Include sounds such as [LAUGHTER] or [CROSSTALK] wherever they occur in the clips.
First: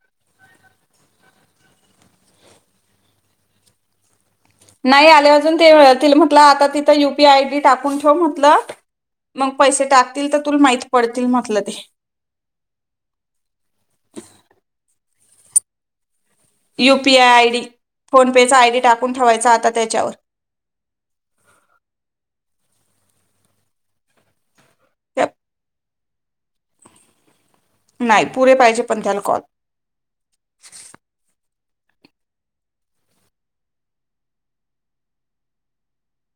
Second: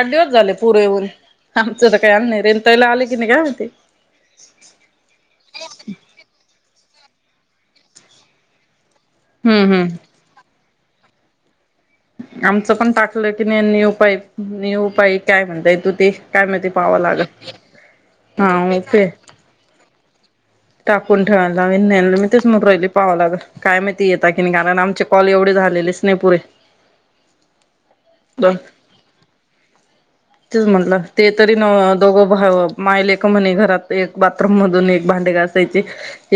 आठ दिवस झाले पूर येऊन आमचं तर काही आल नाही रेंणुताईला आले की नाही काय माहिती. नाही आले अजून ते तिला म्हटलं आता ती. यूपीआय आय डी टाकून ठेव म्हटलं तर. मग हम्म पैसे हम्म. टाकतील तर तुला माहिती. पडतील म्हटलं ते. आमचं पण टाकलं की नाही न्यू पाईप न्यू पाईप. काय म्हणताय तू ते. काय माहिती पाहावं लागल. युपीआय आयडी फोनपेचा आय हा डी ओके. टाकून ठेवायचा आता त्याच्यावर टाकून ठेवायला लावीन मी तेच म्हणुन राहिले पाहालागल काय माहिती येता की नाही कारण आमचे कॉल एवढे झालेलेच नाही पुरे. नाही पुरे पाहिजे पण त्याला कॉल. तेच म्हटलं ते तरी न दोघ मायले का म्हणे घरात एक बाथरूम मधून एक भांडे घासायचे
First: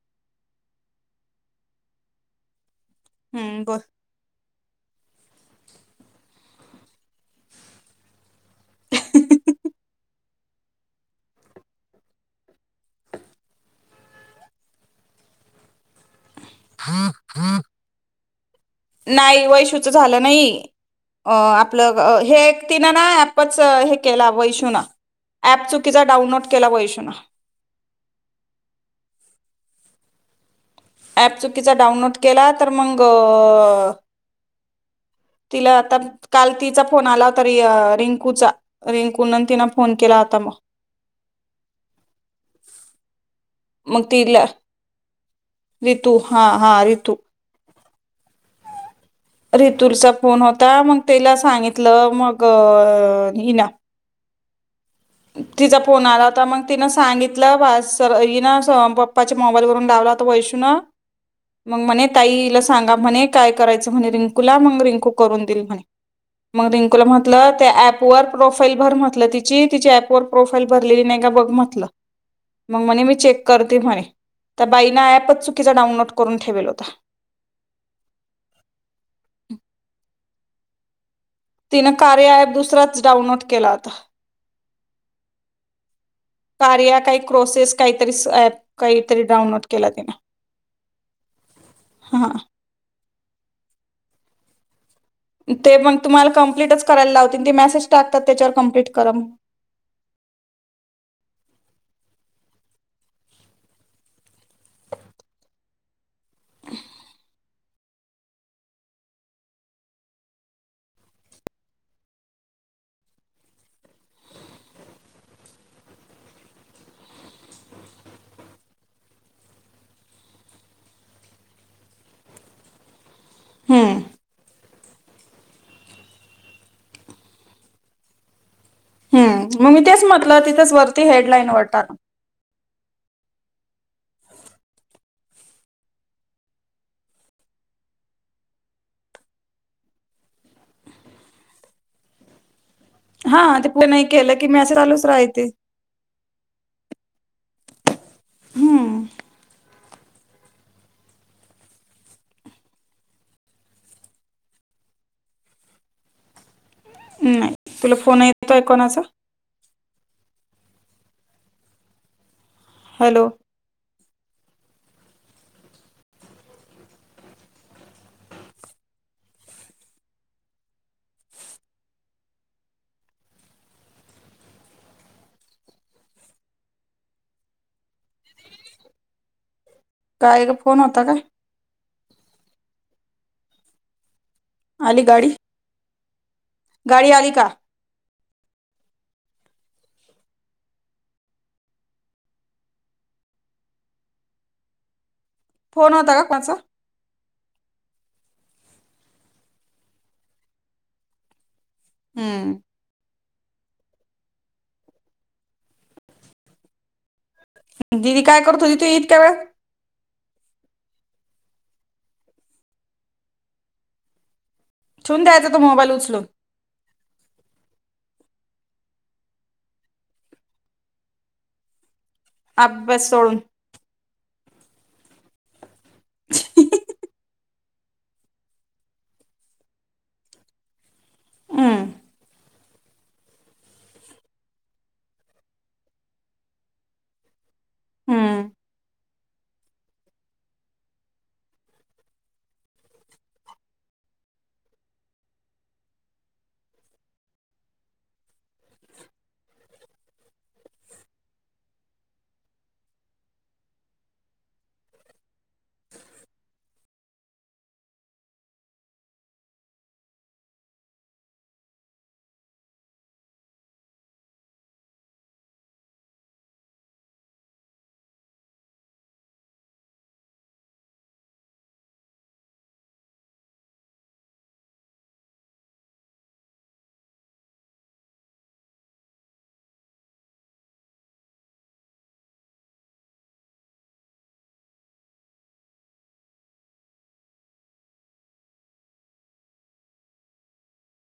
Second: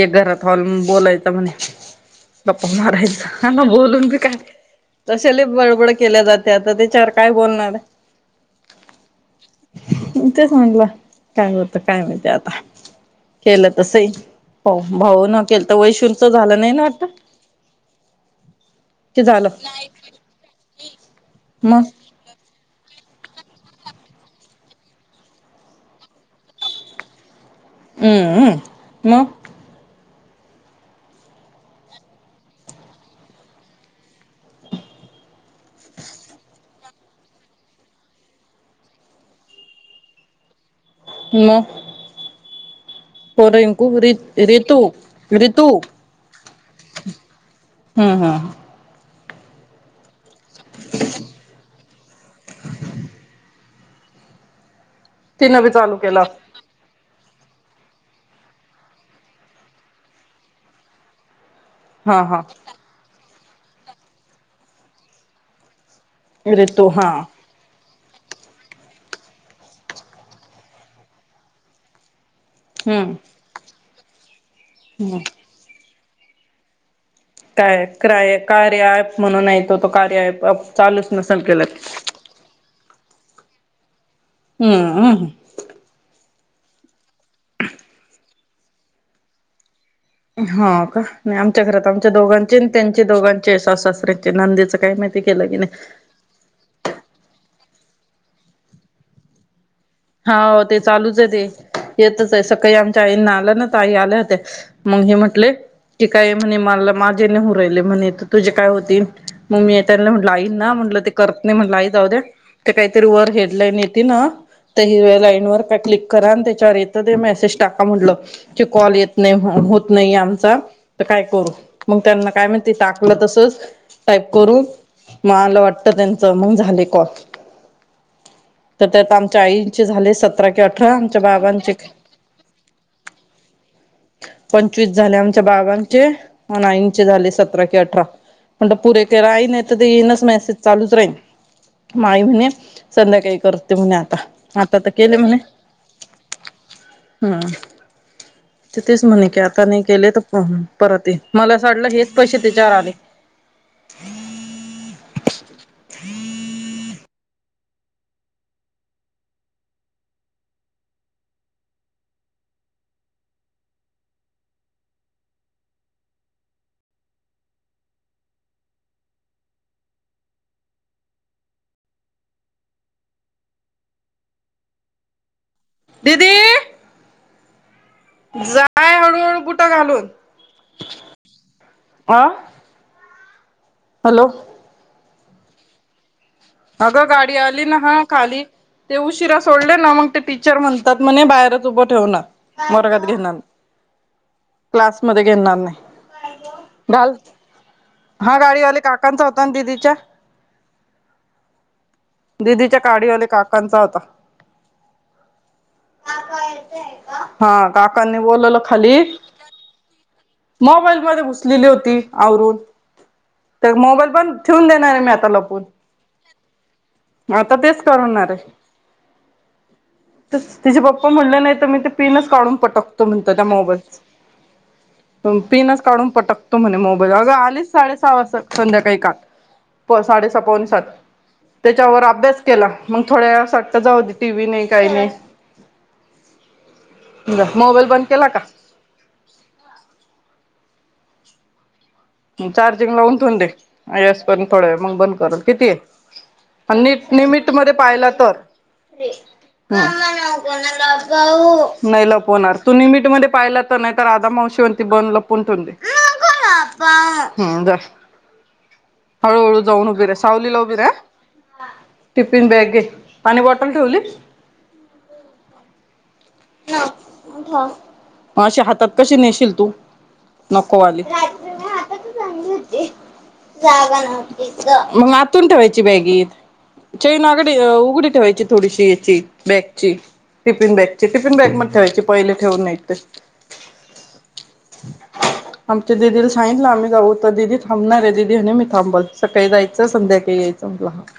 एक घरात हॉल बोलायचा म्हणे बाप्. मारायच हम्म ना बर बोलून बी काय. तशाले बळबड केल्या जाते आता त्याच्यावर काय बोलणार? आहे तेच म्हटलं काय होत काय माहिती आता केलं तसही होऊ भाऊ न केल तर वैशून. कि नाही झालं वैशूच झालं नाही अ मग आपलं हे तिन ना ऍपच हे केला वैषुण ऍप चुकीचा डाउनलोड केला वैषुण. हम्म मग? अऍप चुकीचा डाउनलोड केला तर मग तिला आता काल तिचा फोन आला होता रि रिंकूचा रिंकू न तिन फोन केला होता मग. म? [UNINTELLIGIBLE] पोर मग घुगरीत तिला रितु रितु रितू हा हा रितू हम्म हम्. ऋतुर सप. फोन होता मग तेला सांगितलं मग हिला. तिनं बी तिचा चालू फोन केला आला होता मग तिन सांगित ना पप्पाच्या मोबाईल वून लावलाता वैशूून. मग म्हणे हा हा ताईला सांगा म्हणे. काय करायचं म्हणे रिंकू ला मग रिंकू करून देईल म्हणे. मग रितू रिंकूला हा म्हटलं त्या ऑप. पर प्रोफाईल भर म्हटलं तिची. तिच्या ऍपवर प्रोफाईल भरलेली नाहीगा बघ म्हटलं. मग म्हणे हम्म मी चेक करते म्हणे. तर बाईना हम्म ॲपच चुकी डाउनलो करून ठेवेल होता. काय क्राय चालू. तीन कार्य आहे दुसरा. डाऊनलोड केला होता. हम्म हम ह. कार्या काही क्रोसेस काहीतरी ॲप काहीतरी डाऊनलोड. हा का नाही आमच्या घरात आमच्या हा दोघांचे त्यांचे दोघांचे सासु सासऱ्यांचे नंदेच काय माहीत. ते पण तुम्हाल कम्प्लिटच करायल लावतील ते मॅस सेज टाकतात त्याच्यावर कम्प्लीट करा म्हणून- हाव ते चालूच आहे ते येतच आहे सकाळी आमच्या आईंना आलं ना तर आई आल्या होत्या मग हे म्हटले- ते काय म्हणे मला माझे ने हु राहिले- म्हणे त तुझे काय होतील म मी त्यां म्हटल आईंना म्हटलं ते करत नाही म्हणलं आई जाऊद्या ते काहीतरी वर हेडलाईन येती ना- त्या हिरव्या लाईन वर काय क्लिक करा आणि त्याच्यावर येत ते मेसेज टाका म्हटलं की कॉल येत नाही होत नाही आमचा तर काय करू मग त्यांना काय म्हणती टा- म्हटलं तसंच हम्म टाईप करून- म आलं वाटत त्यांचं मग झाले कॉल- त त्यात आम- हम्म मग मी तेच म्हटलं तिथंच वरती हेडलाईन वर टाक. पंचवीस झाले आमच्या बाबांचे आणि आईंचे झाले सतरा कि अठरा म्हटलं पुरे केरा आई नाही तर ते येईनच मेसेज चालूच राहीन म आई म्हणे- संध्याकाळी हा ते करते पुढे म्हणे आ- नाही केलं की मी मेसेज रालूच राहायते- हम्म. ती हम्म तेच म्हणे की आता नाही- केले तर प्रॉब्लेम परत येईन मला असं वाटलं हेच पैसे त्याच्यावर आले- नाही तुला फोन येतोय कोणाचा- हॅलो- दीदी जय होर गुठ [INAUDIBLE] काय ग फोन होता काय- वा- हॅलो. ली गाडी. अगं गाडी आली ना हा- खाली ते उशिरा सोडले ना मग ते टीचर म्हणतात म्हणे बाहेरच उभ ठेवणार वर्गात घेणार नाही क्लास- मध्ये घेणार फोन होता का कोणाचा नाही घाल- हा गाडीवाले काकांचा होता न दिदीच्या- हम्म दिदीच्या गाडीवाले काक- कांचा होता- हा काकनी दिदी काय बोलावलं करत होती तू खाली- इतक्या वेळ मोबाईलमध्ये घुसलेली होती आवरून तर मोबाईल बंद- ठेवून देणार आहे मी ठेवून आता द्यायचा तो लपून- मोबाईल उचलून आता तेच करणार आहे- त तिचे पप्पा म्हणलं नाही तर मी ते- पिनस काढून पटकतो अभ्यास म्हणत सोडून त्या मोबाईल- पिनाच- काढून पटकतो म्हणे मोबाईल अग आली साडे सहा वाजता संध्याकाळी काल प साडेस पाऊून सात ते हम्म च रबस केला मग थोड्या वाटतं जाऊती टी व्ही नाही काही नाही जा मोबाईल बंद केला हम्म का चार्जिंग लावून थून देस पर्यंत थोड मग बंद करून किती आहे निमिट मध्ये पाहिला तर नाही लपवणार तू निमिट मध्ये पाहिला तर नाही तर आधा मावशीवरी बंद लपून ठथून दे हम् जा हळूहळू जाऊन उभी रे सावलीला उभी रे टिफिन बॅग घे पाणी बॉटल ठेवली मग अशी हातात कशी नेशील तू नकोवाली मग आतून ठेवायची बॅगत ैन आगडी उघडी ठेवायची थोडीशी याची बॅगची टिपिन बॅग टिफिन बॅग म ठेवायची पहिले ठेवून नाही ते आमच्या दिदीला सांगितलं आम्ही जाऊ तर ददी थांबणार आहे ददी आणि मी थांबल सकाळी जायचं संध्याकाळी यायचं मला